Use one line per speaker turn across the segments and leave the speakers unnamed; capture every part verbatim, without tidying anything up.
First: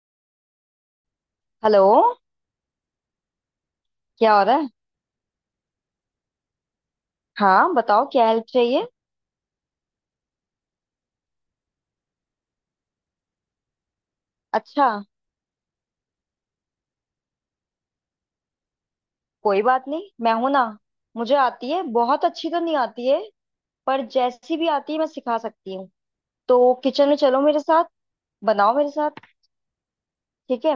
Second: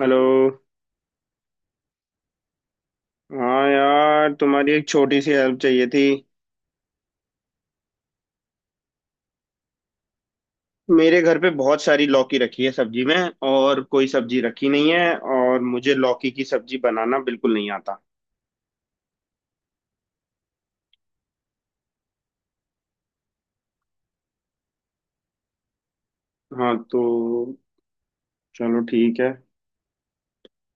Hello.
Hello.
हाँ यार,
क्या हो रहा है?
तुम्हारी एक छोटी सी हेल्प चाहिए थी।
हाँ बताओ, क्या हेल्प चाहिए?
मेरे घर पे बहुत सारी लौकी रखी है सब्जी में। और कोई सब्जी रखी
अच्छा,
नहीं है, और मुझे लौकी की सब्जी बनाना बिल्कुल नहीं आता।
कोई बात नहीं, मैं हूं ना। मुझे आती है, बहुत अच्छी तो नहीं आती है, पर जैसी भी आती है मैं सिखा सकती हूँ। तो
हाँ तो,
किचन में चलो मेरे साथ। बनाओ
चलो
मेरे साथ।
ठीक है।
ठीक है।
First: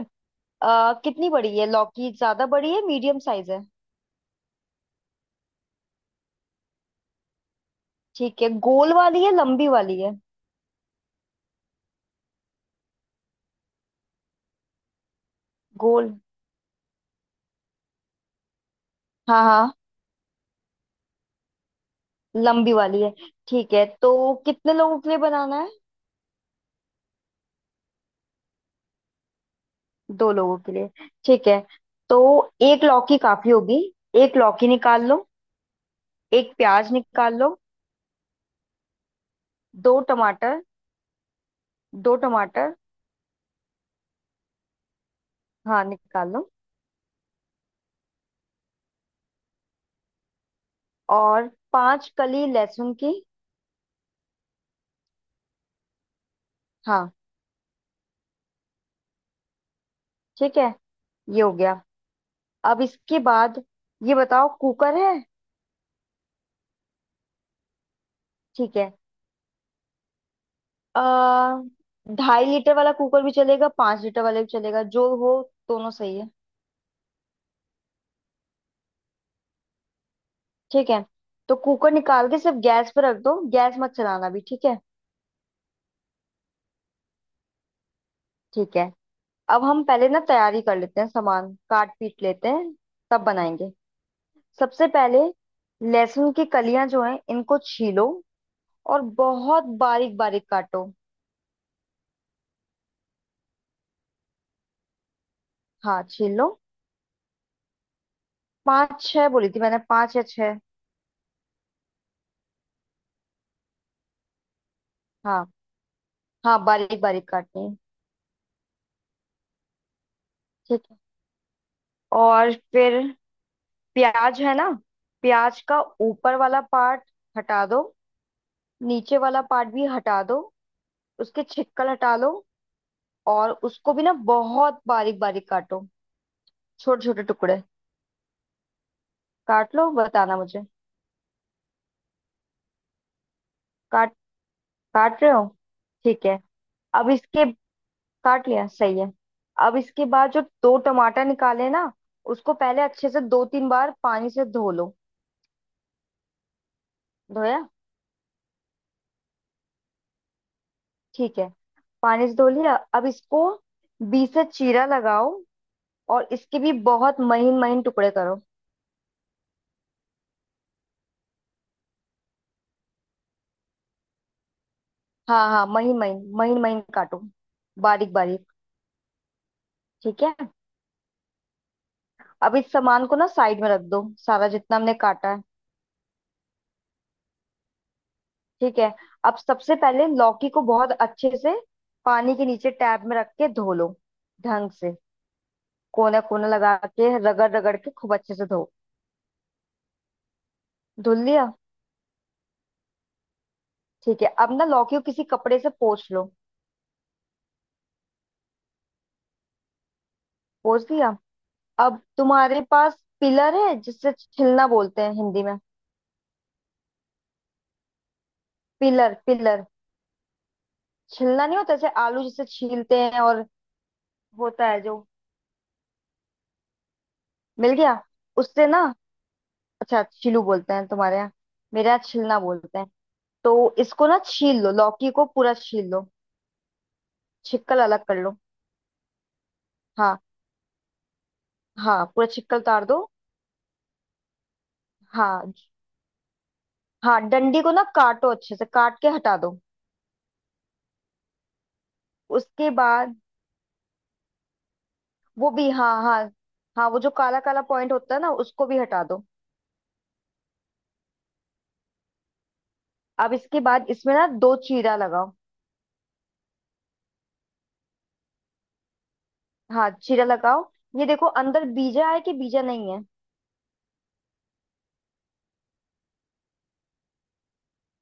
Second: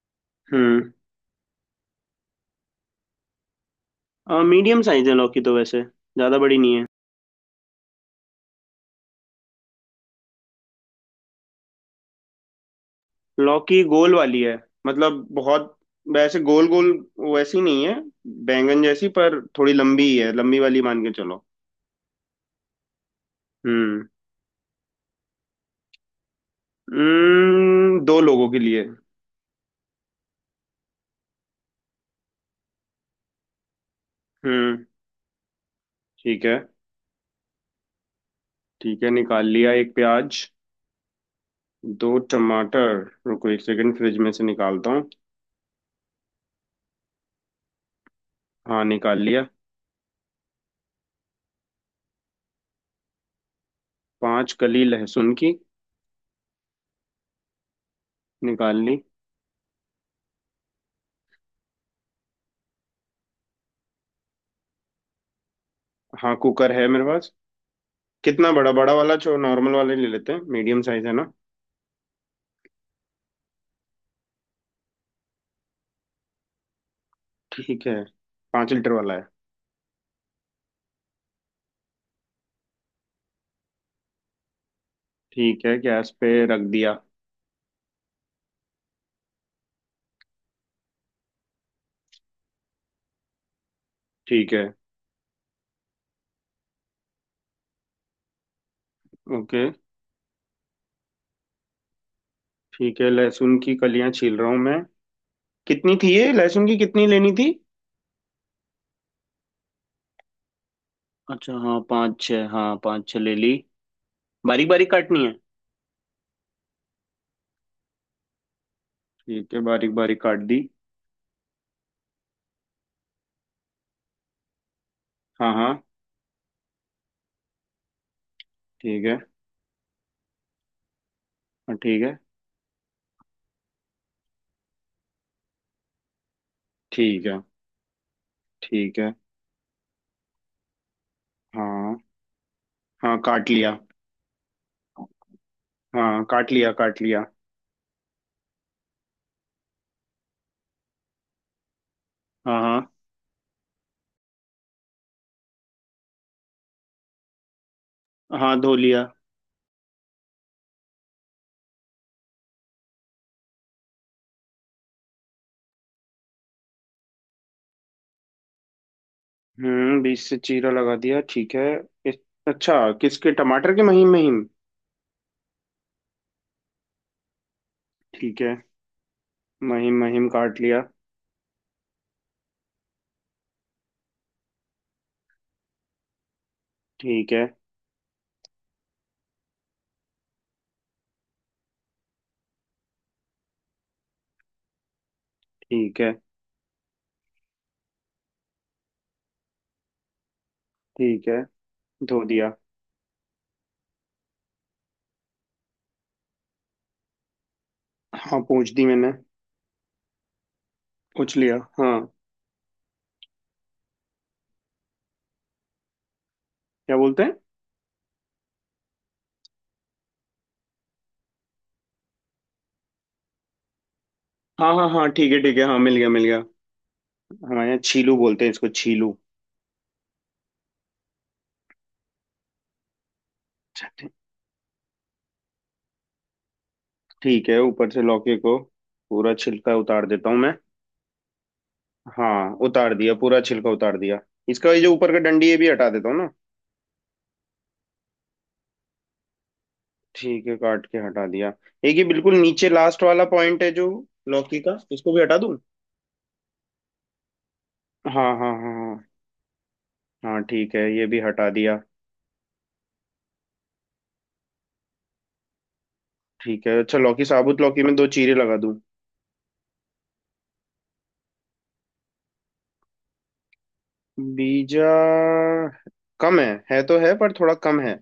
हम्म।
आ, कितनी बड़ी है लौकी? ज्यादा बड़ी है, मीडियम साइज है?
मीडियम साइज है, लौकी तो वैसे ज़्यादा बड़ी नहीं है।
ठीक है, गोल वाली है लंबी वाली है?
लौकी गोल वाली है। मतलब बहुत
गोल।
वैसे गोल गोल वैसी नहीं है। बैंगन जैसी, पर
हाँ
थोड़ी
हाँ,
लंबी ही है, लंबी वाली मान के चलो।
लंबी वाली है। ठीक है,
हम्म।
तो कितने लोगों के लिए बनाना है?
हम्म, दो लोगों के लिए।
दो लोगों के लिए। ठीक है, तो एक लौकी काफी होगी। एक लौकी
हम्म,
निकाल लो।
ठीक
एक
है।
प्याज निकाल लो।
ठीक है, निकाल लिया
दो
एक प्याज।
टमाटर।
दो
दो टमाटर।
टमाटर। रुको, एक सेकंड फ्रिज में से निकालता हूँ।
हाँ निकाल लो।
हाँ, निकाल लिया।
और पांच कली लहसुन की।
पांच कली लहसुन की।
हाँ।
निकाल ली।
ठीक है। ये हो गया। अब इसके बाद ये बताओ, कुकर है?
हाँ, कुकर है मेरे पास। कितना बड़ा?
ठीक है।
बड़ा वाला जो नॉर्मल वाले ले लेते हैं, मीडियम साइज है ना।
आ, ढाई लीटर वाला कुकर भी चलेगा, पांच लीटर वाला भी चलेगा, जो हो। दोनों सही है।
ठीक है। पाँच लीटर वाला है।
ठीक है, तो कुकर निकाल के सिर्फ गैस पे रख दो, गैस मत चलाना भी, ठीक है।
ठीक है, गैस पे रख दिया।
ठीक है। अब हम पहले ना तैयारी कर लेते हैं, सामान काट पीट लेते हैं, तब बनाएंगे।
ठीक है।
सबसे पहले लहसुन की कलियां जो हैं इनको छीलो और
ओके।
बहुत बारीक बारीक काटो।
ठीक है, लहसुन की कलियां छील रहा हूँ मैं। कितनी
हाँ
थी
छील
ये
लो।
लहसुन की? कितनी लेनी थी?
पाँच छह बोली थी मैंने, पाँच या छह।
अच्छा, हाँ पाँच छः, हाँ पाँच छः ले ली। बारीक बारीक काटनी है?
हाँ हाँ, बारीक बारीक काटनी है।
ठीक है, बारीक बारीक काट दी।
ठीक है। और फिर प्याज है ना,
हाँ
प्याज का
हाँ।
ऊपर वाला पार्ट हटा दो।
ठीक है।
नीचे वाला पार्ट भी हटा दो। उसके
हाँ।
छिक्कल
ठीक
हटा
है।
लो। और उसको भी ना बहुत बारीक बारीक काटो, छोटे छोटे
ठीक है।
टुकड़े।
ठीक है।
काट लो, बताना मुझे।
हाँ हाँ, काट लिया।
काट काट रहे हो?
हाँ,
ठीक है।
काट लिया, काट
अब
लिया।
इसके— काट लिया, सही है। अब इसके बाद जो दो टमाटर निकाले ना, उसको
हाँ हाँ
पहले अच्छे से दो तीन बार पानी से धो लो। धोया?
हाँ। धो लिया।
ठीक है, पानी से धो लिया, अब इसको बीच से चीरा लगाओ और इसके भी बहुत महीन महीन टुकड़े करो।
हम्म बीच से चीरा लगा दिया, ठीक है। इस, अच्छा, किसके टमाटर के महीम महीम?
हाँ हाँ, महीन महीन महीन महीन काटो, बारीक
ठीक
बारीक।
है। महीम
ठीक
महीम
है।
काट लिया।
अब इस सामान को ना साइड में रख दो, सारा जितना हमने काटा है।
ठीक है।
ठीक है। अब सबसे पहले लौकी को बहुत अच्छे से पानी के नीचे टैब में रख के धो लो ढंग से,
ठीक है।
कोने कोने लगा के, रगड़ रगड़ के खूब अच्छे से धो। धुल
ठीक है।
लिया?
धो दिया।
ठीक है, अब ना लौकी को किसी कपड़े से पोंछ लो।
हाँ, पूछ दी मैंने।
पोंछ दिया?
पूछ लिया, हाँ।
अब तुम्हारे पास पिलर है, जिससे छिलना बोलते हैं हिंदी में,
क्या बोलते हैं?
Pillar, pillar. छिलना नहीं होता जैसे आलू जिसे छीलते हैं, और होता
हाँ
है
हाँ
जो—
हाँ, ठीक है ठीक है, हाँ मिल गया, मिल गया। हमारे
मिल
यहाँ
गया?
छीलू बोलते हैं
उससे
इसको,
ना—
छीलू।
अच्छा, छिलू बोलते हैं तुम्हारे यहाँ, मेरे यहाँ छिलना बोलते हैं। तो इसको ना छील लो, लौकी को पूरा छील लो,
ठीक है,
छिक्कल
ऊपर से
अलग कर
लौकी
लो।
को पूरा छिलका उतार
हाँ
देता हूँ मैं।
हाँ, पूरा
हाँ,
छिक्कल उतार
उतार
दो।
दिया, पूरा छिलका उतार दिया। इसका ये जो ऊपर का डंडी,
हाँ
ये भी हटा देता हूँ ना?
हाँ, डंडी को ना काटो अच्छे से, काट के हटा दो।
ठीक है, काट के हटा दिया। एक ये बिल्कुल नीचे
उसके
लास्ट
बाद—
वाला पॉइंट है जो लौकी का, इसको भी हटा
वो
दूँ?
भी, हाँ हाँ हाँ, वो जो काला काला पॉइंट होता है
हाँ
ना,
हाँ
उसको
हाँ
भी हटा
हाँ।
दो।
हाँ ठीक है, ये भी हटा दिया।
अब इसके बाद इसमें ना दो चीरा लगाओ।
ठीक है, अच्छा, लौकी साबुत, लौकी में दो चीरे लगा दूँ?
हाँ, चीरा लगाओ। ये देखो अंदर बीजा है कि बीजा नहीं है।
बीजा कम है है तो है पर थोड़ा कम है।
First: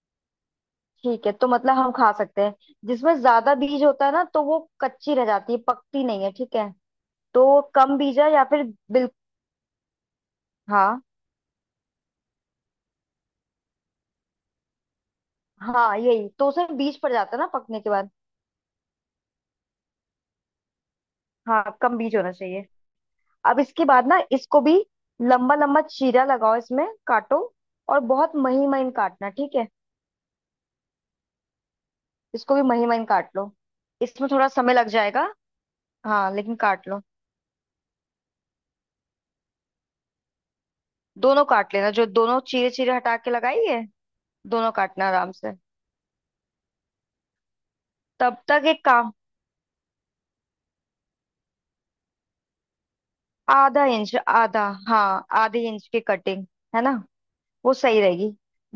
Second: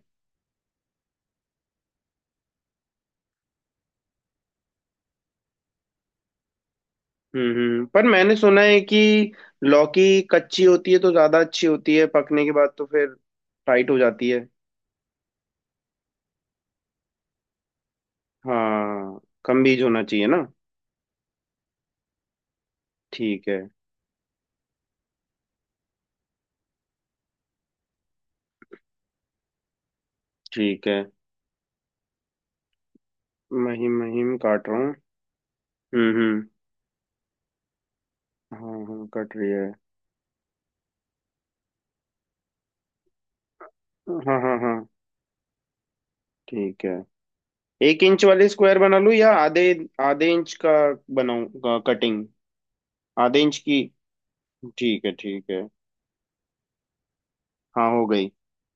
ठीक है, तो मतलब हम खा सकते हैं। जिसमें ज्यादा बीज होता है ना तो वो कच्ची रह जाती है, पकती नहीं है, ठीक है।
हम्म
तो
हम्म।
कम
पर
बीजा,
मैंने
या
सुना
फिर
है कि
बिल्कुल।
लौकी कच्ची होती है
हाँ
तो ज्यादा अच्छी होती है, पकने के बाद तो फिर टाइट हो जाती है।
हाँ, यही तो, उसमें बीज पड़ जाता है ना पकने के बाद।
हाँ। कम बीज होना चाहिए ना।
हाँ, कम बीज होना चाहिए।
ठीक है।
अब इसके बाद ना इसको भी लंबा लंबा चीरा लगाओ इसमें, काटो, और बहुत महीन महीन काटना, ठीक है।
ठीक है,
इसको भी महीन महीन काट लो,
महीम
इसमें
महीम
थोड़ा
काट
समय
रहा हूँ।
लग जाएगा।
हम्म
हाँ,
हम्म।
लेकिन काट लो।
हाँ हाँ, कट रही है।
दोनों काट लेना, जो दोनों चीरे चीरे हटा के लगाई है,
हाँ हाँ
दोनों
हाँ।
काटना आराम से।
ठीक है। एक इंच
तब
वाले
तक
स्क्वायर
एक
बना
काम—
लूँ, या आधे? आधे इंच का बनाऊँ कटिंग? आधे इंच की।
आधा इंच, आधा,
ठीक है
हाँ,
ठीक
आधे
है।
इंच की कटिंग, है ना, वो
हाँ,
सही
हो गई।
रहेगी।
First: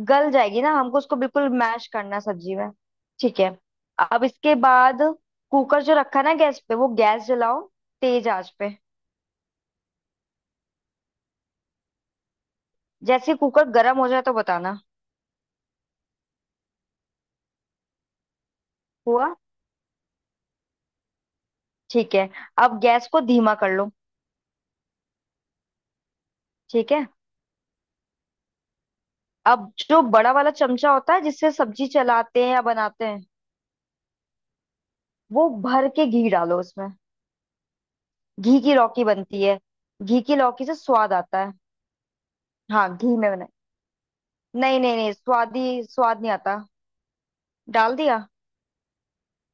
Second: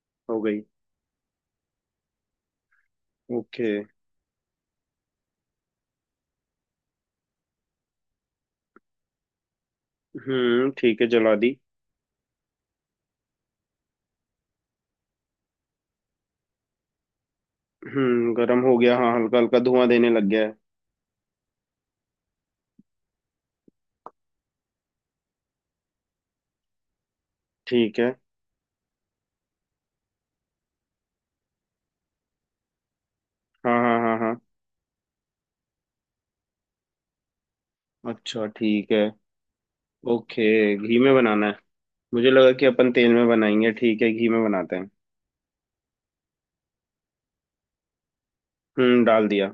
गल
हो गई।
जाएगी ना, हमको उसको बिल्कुल मैश करना है सब्जी में। ठीक है।
ओके।
अब इसके बाद कुकर जो रखा ना गैस पे, वो गैस जलाओ, तेज आंच पे।
हम्म, ठीक है, जला दी।
जैसे ही कुकर गर्म हो जाए तो बताना।
हम्म गर्म हो गया, हाँ,
हुआ?
हल्का हल्का धुआं देने लग गया है।
ठीक है, अब गैस को धीमा कर लो। ठीक है।
ठीक है।
अब जो बड़ा वाला चमचा होता है जिससे सब्जी चलाते हैं या बनाते हैं,
हाँ हाँ हाँ हाँ।
वो भर के घी डालो उसमें।
अच्छा,
घी की
ठीक है।
लौकी बनती है, घी की
ओके।
लौकी से
घी
स्वाद
में
आता
बनाना
है।
है? मुझे लगा कि
हाँ,
अपन तेल
घी
में
में बना।
बनाएंगे, ठीक है, घी में बनाते
नहीं
हैं।
नहीं नहीं, स्वाद ही, स्वाद नहीं आता। डाल दिया?
हम्म डाल दिया।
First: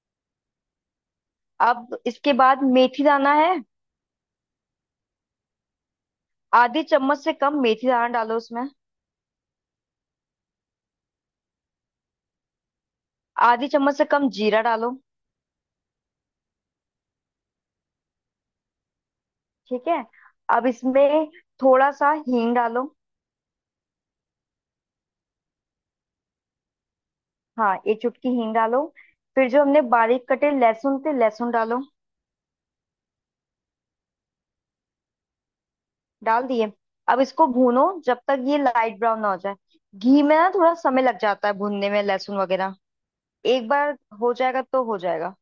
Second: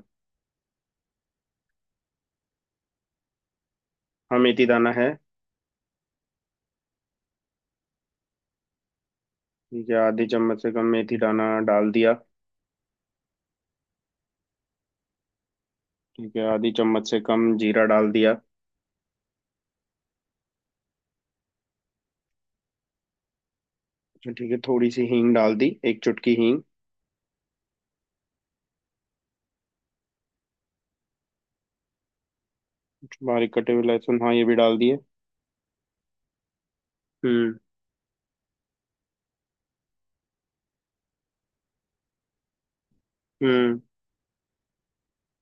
अब इसके बाद मेथी दाना है।
हाँ, मेथी दाना है।
आधी चम्मच से कम मेथी दाना डालो उसमें।
ठीक है, आधी चम्मच से कम मेथी दाना डाल दिया।
आधी चम्मच से कम जीरा डालो।
ठीक है, आधी चम्मच से कम जीरा डाल दिया।
ठीक है, अब इसमें थोड़ा सा हींग डालो।
अच्छा, ठीक है, थोड़ी सी हींग डाल दी, एक चुटकी हींग।
हाँ, एक चुटकी हींग डालो। फिर जो हमने बारीक कटे लहसुन थे, लहसुन डालो।
बारीक कटे हुए लहसुन, हाँ, ये भी डाल दिए।
डाल दिए? अब इसको
हम्म
भूनो जब तक ये लाइट ब्राउन ना हो जाए। घी में ना थोड़ा समय लग जाता है भूनने में, लहसुन वगैरह। एक
हम्म।
बार हो जाएगा तो हो जाएगा।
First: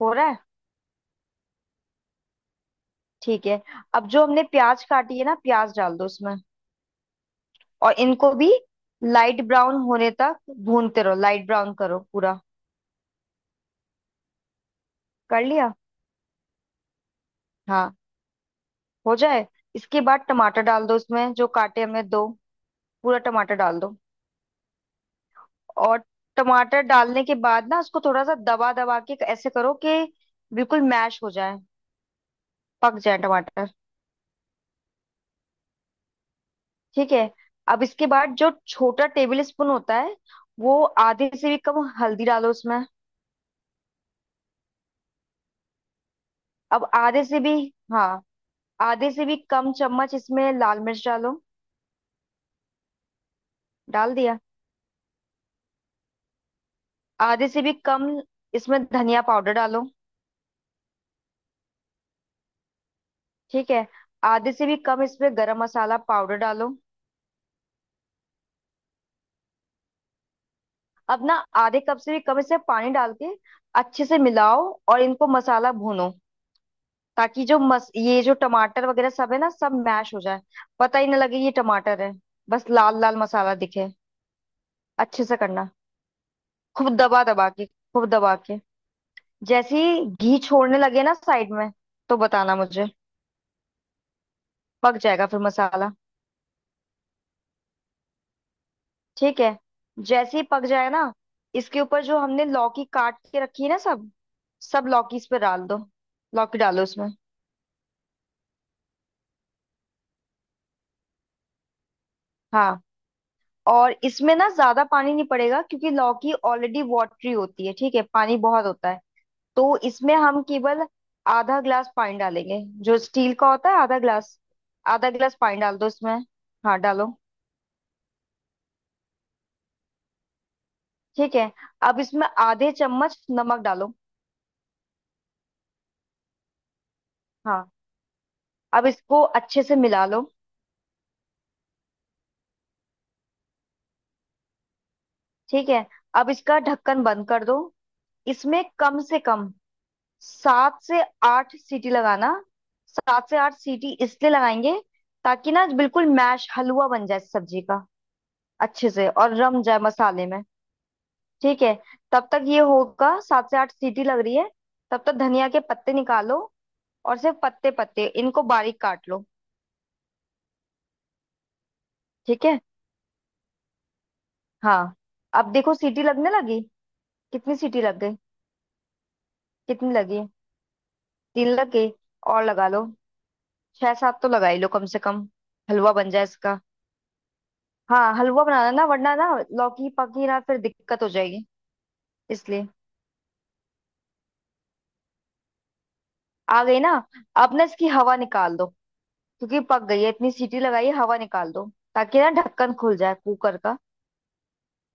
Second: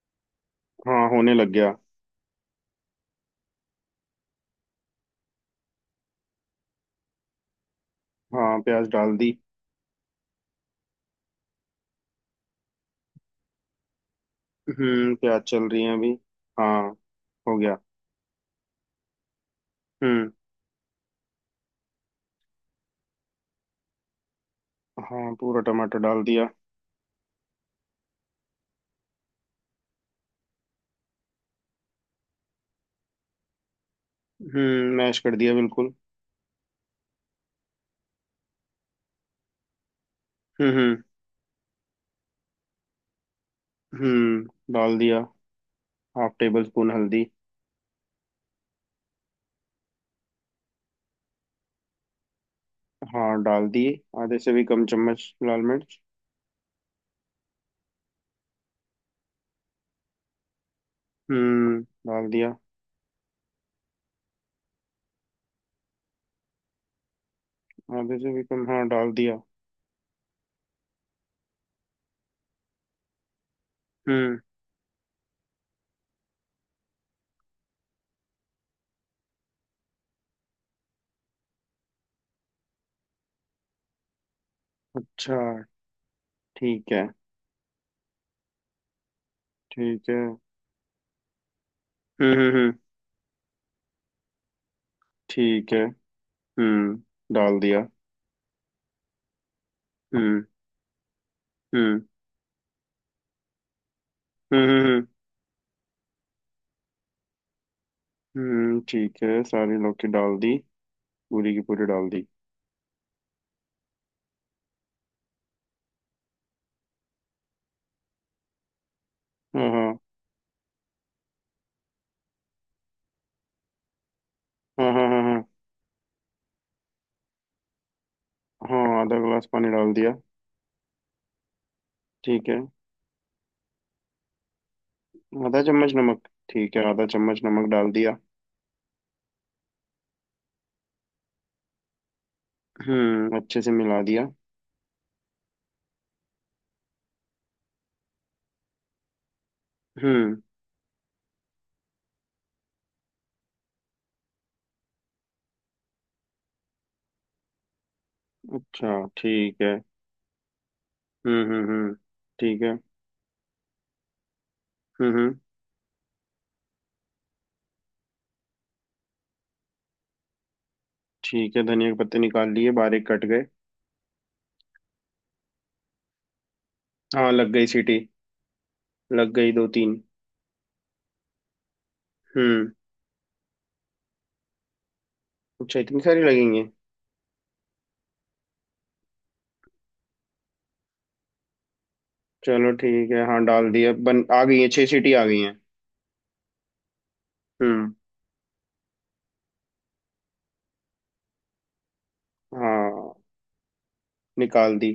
हो रहा है?
हाँ, होने लग गया।
ठीक है। अब जो हमने प्याज काटी है ना, प्याज डाल दो उसमें, और इनको भी
हाँ, प्याज डाल दी।
लाइट ब्राउन होने तक भूनते रहो, लाइट ब्राउन करो पूरा।
हम्म प्याज
कर
चल
लिया?
रही है अभी। हाँ, हो गया।
हाँ, हो जाए। इसके बाद
हम्म।
टमाटर डाल दो उसमें, जो काटे हमने दो, पूरा टमाटर डाल दो।
हाँ, पूरा टमाटर
और
डाल दिया।
टमाटर डालने के बाद ना उसको थोड़ा सा दबा दबा के ऐसे करो कि बिल्कुल मैश हो जाए, पक जाए टमाटर।
हम्म मैश कर दिया बिल्कुल।
ठीक है। अब इसके बाद जो छोटा टेबल स्पून होता है,
हम्म
वो
हम्म
आधे से भी कम हल्दी डालो उसमें।
हम्म। डाल दिया। हाफ टेबल
अब
स्पून
आधे
हल्दी।
से भी, हाँ, आधे से भी कम चम्मच इसमें लाल मिर्च डालो।
हाँ, डाल दी।
डाल
आधे
दिया?
से भी कम चम्मच लाल मिर्च।
आधे से भी कम इसमें धनिया पाउडर डालो।
हम्म डाल दिया।
ठीक है। आधे से भी कम इसमें गरम मसाला पाउडर डालो।
आधे से भी कम, हाँ, डाल दिया।
अब ना आधे कप से भी कम इसमें पानी डाल के अच्छे से
हम्म।
मिलाओ, और इनको मसाला भूनो, ताकि जो मस ये जो टमाटर वगैरह सब है ना, सब मैश हो जाए, पता ही ना लगे ये टमाटर है, बस लाल लाल मसाला दिखे। अच्छे से
अच्छा,
करना, खूब
ठीक है।
दबा दबा के, खूब दबा के। जैसे ही
ठीक है। हम्म
घी छोड़ने लगे ना साइड में, तो
हम्म
बताना
हम्म,
मुझे, पक जाएगा फिर
ठीक है।
मसाला।
हम्म डाल दिया।
ठीक है। जैसे ही
हम्म
पक जाए ना, इसके
हम्म
ऊपर जो हमने लौकी काट के रखी है ना, सब
हम्म
सब
हम्म
लौकी इस पे डाल दो। लौकी डालो इसमें,
हम्म, ठीक है, सारी लौकी डाल दी, पूरी की पूरी डाल दी।
हाँ। और इसमें ना ज्यादा पानी नहीं पड़ेगा क्योंकि लौकी ऑलरेडी वाटरी होती है, ठीक है, पानी बहुत होता है।
हाँ
तो
हाँ
इसमें हम केवल आधा ग्लास पानी डालेंगे, जो स्टील का होता है, आधा ग्लास।
हाँ हाँ
आधा ग्लास
हाँ
पानी डाल दो इसमें, हाँ डालो।
हाँ हाँ, आधा गिलास पानी डाल दिया।
ठीक है। अब इसमें
ठीक है।
आधे चम्मच नमक डालो।
आधा चम्मच नमक। ठीक है, आधा चम्मच नमक
हाँ।
डाल दिया।
अब इसको अच्छे से मिला लो।
हम्म अच्छे से मिला दिया।
ठीक है। अब इसका ढक्कन बंद कर दो। इसमें कम से कम
हम्म।
सात से आठ सीटी लगाना। सात से आठ सीटी इसलिए लगाएंगे ताकि ना बिल्कुल मैश, हलवा बन जाए सब्जी का, अच्छे
अच्छा,
से, और
ठीक
रम
है।
जाए मसाले में।
हम्म
ठीक
हम्म
है।
हम्म,
तब तक ये
ठीक है।
होगा, सात से आठ सीटी लग रही है, तब
हम्म
तक
हम्म,
धनिया के पत्ते निकालो, और सिर्फ पत्ते पत्ते, इनको बारीक काट लो।
ठीक है, धनिया के पत्ते
ठीक
निकाल
है,
लिए, बारीक कट गए।
हाँ। अब देखो सीटी लगने लगी।
हाँ, लग
कितनी
गई
सीटी
सीटी।
लग गई?
लग गई दो
कितनी
तीन।
लगी? तीन लग गई? और लगा
हम्म,
लो, छह सात तो लगा ही लो कम से कम।
अच्छा,
हलवा
इतनी
बन
सारी
जाए इसका।
लगेंगी?
हाँ, हलवा बनाना ना, वरना ना लौकी पकी ना, फिर दिक्कत हो जाएगी, इसलिए।
चलो ठीक है, हाँ डाल दिया, बन आ गई है, छह सीटी आ गई हैं।
आ गई ना? अब ना इसकी
हम्म।
हवा निकाल दो, क्योंकि पक गई है, इतनी सीटी लगाई है, हवा निकाल दो ताकि ना ढक्कन खुल
हाँ,
जाए कुकर का।
निकाल दी।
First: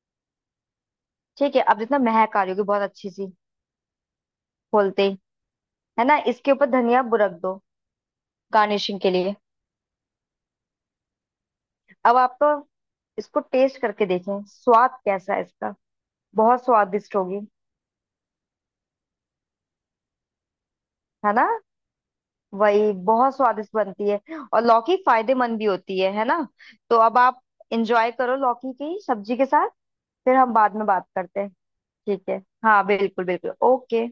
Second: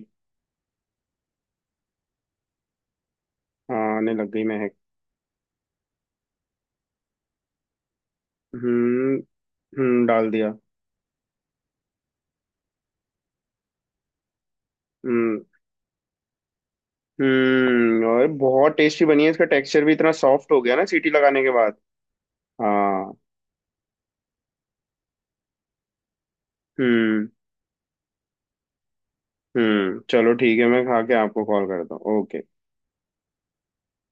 ठीक है, अब जितना महक आ रही होगी, बहुत अच्छी सी,
हाँ, आने लग गई महक।
खोलते ही, है ना, इसके ऊपर धनिया बुरक दो गार्निशिंग के
हम्म
लिए।
हम्म, डाल दिया।
अब आप तो इसको टेस्ट करके देखें, स्वाद कैसा है
हम्म
इसका। बहुत स्वादिष्ट होगी।
हम्म, और बहुत टेस्टी बनी है, इसका टेक्सचर भी इतना सॉफ्ट हो गया ना सीटी
है
लगाने
ना,
के बाद।
वही
हाँ।
बहुत स्वादिष्ट बनती है, और लौकी फायदेमंद भी होती है है ना। तो अब
हम्म।
आप इंजॉय करो लौकी की सब्जी के साथ।
हम्म चलो
फिर हम
ठीक है,
बाद
मैं
में
खा
बात
के
करते
आपको
हैं।
कॉल करता हूँ,
ठीक है,
ओके।
हाँ बिल्कुल बिल्कुल। ओके।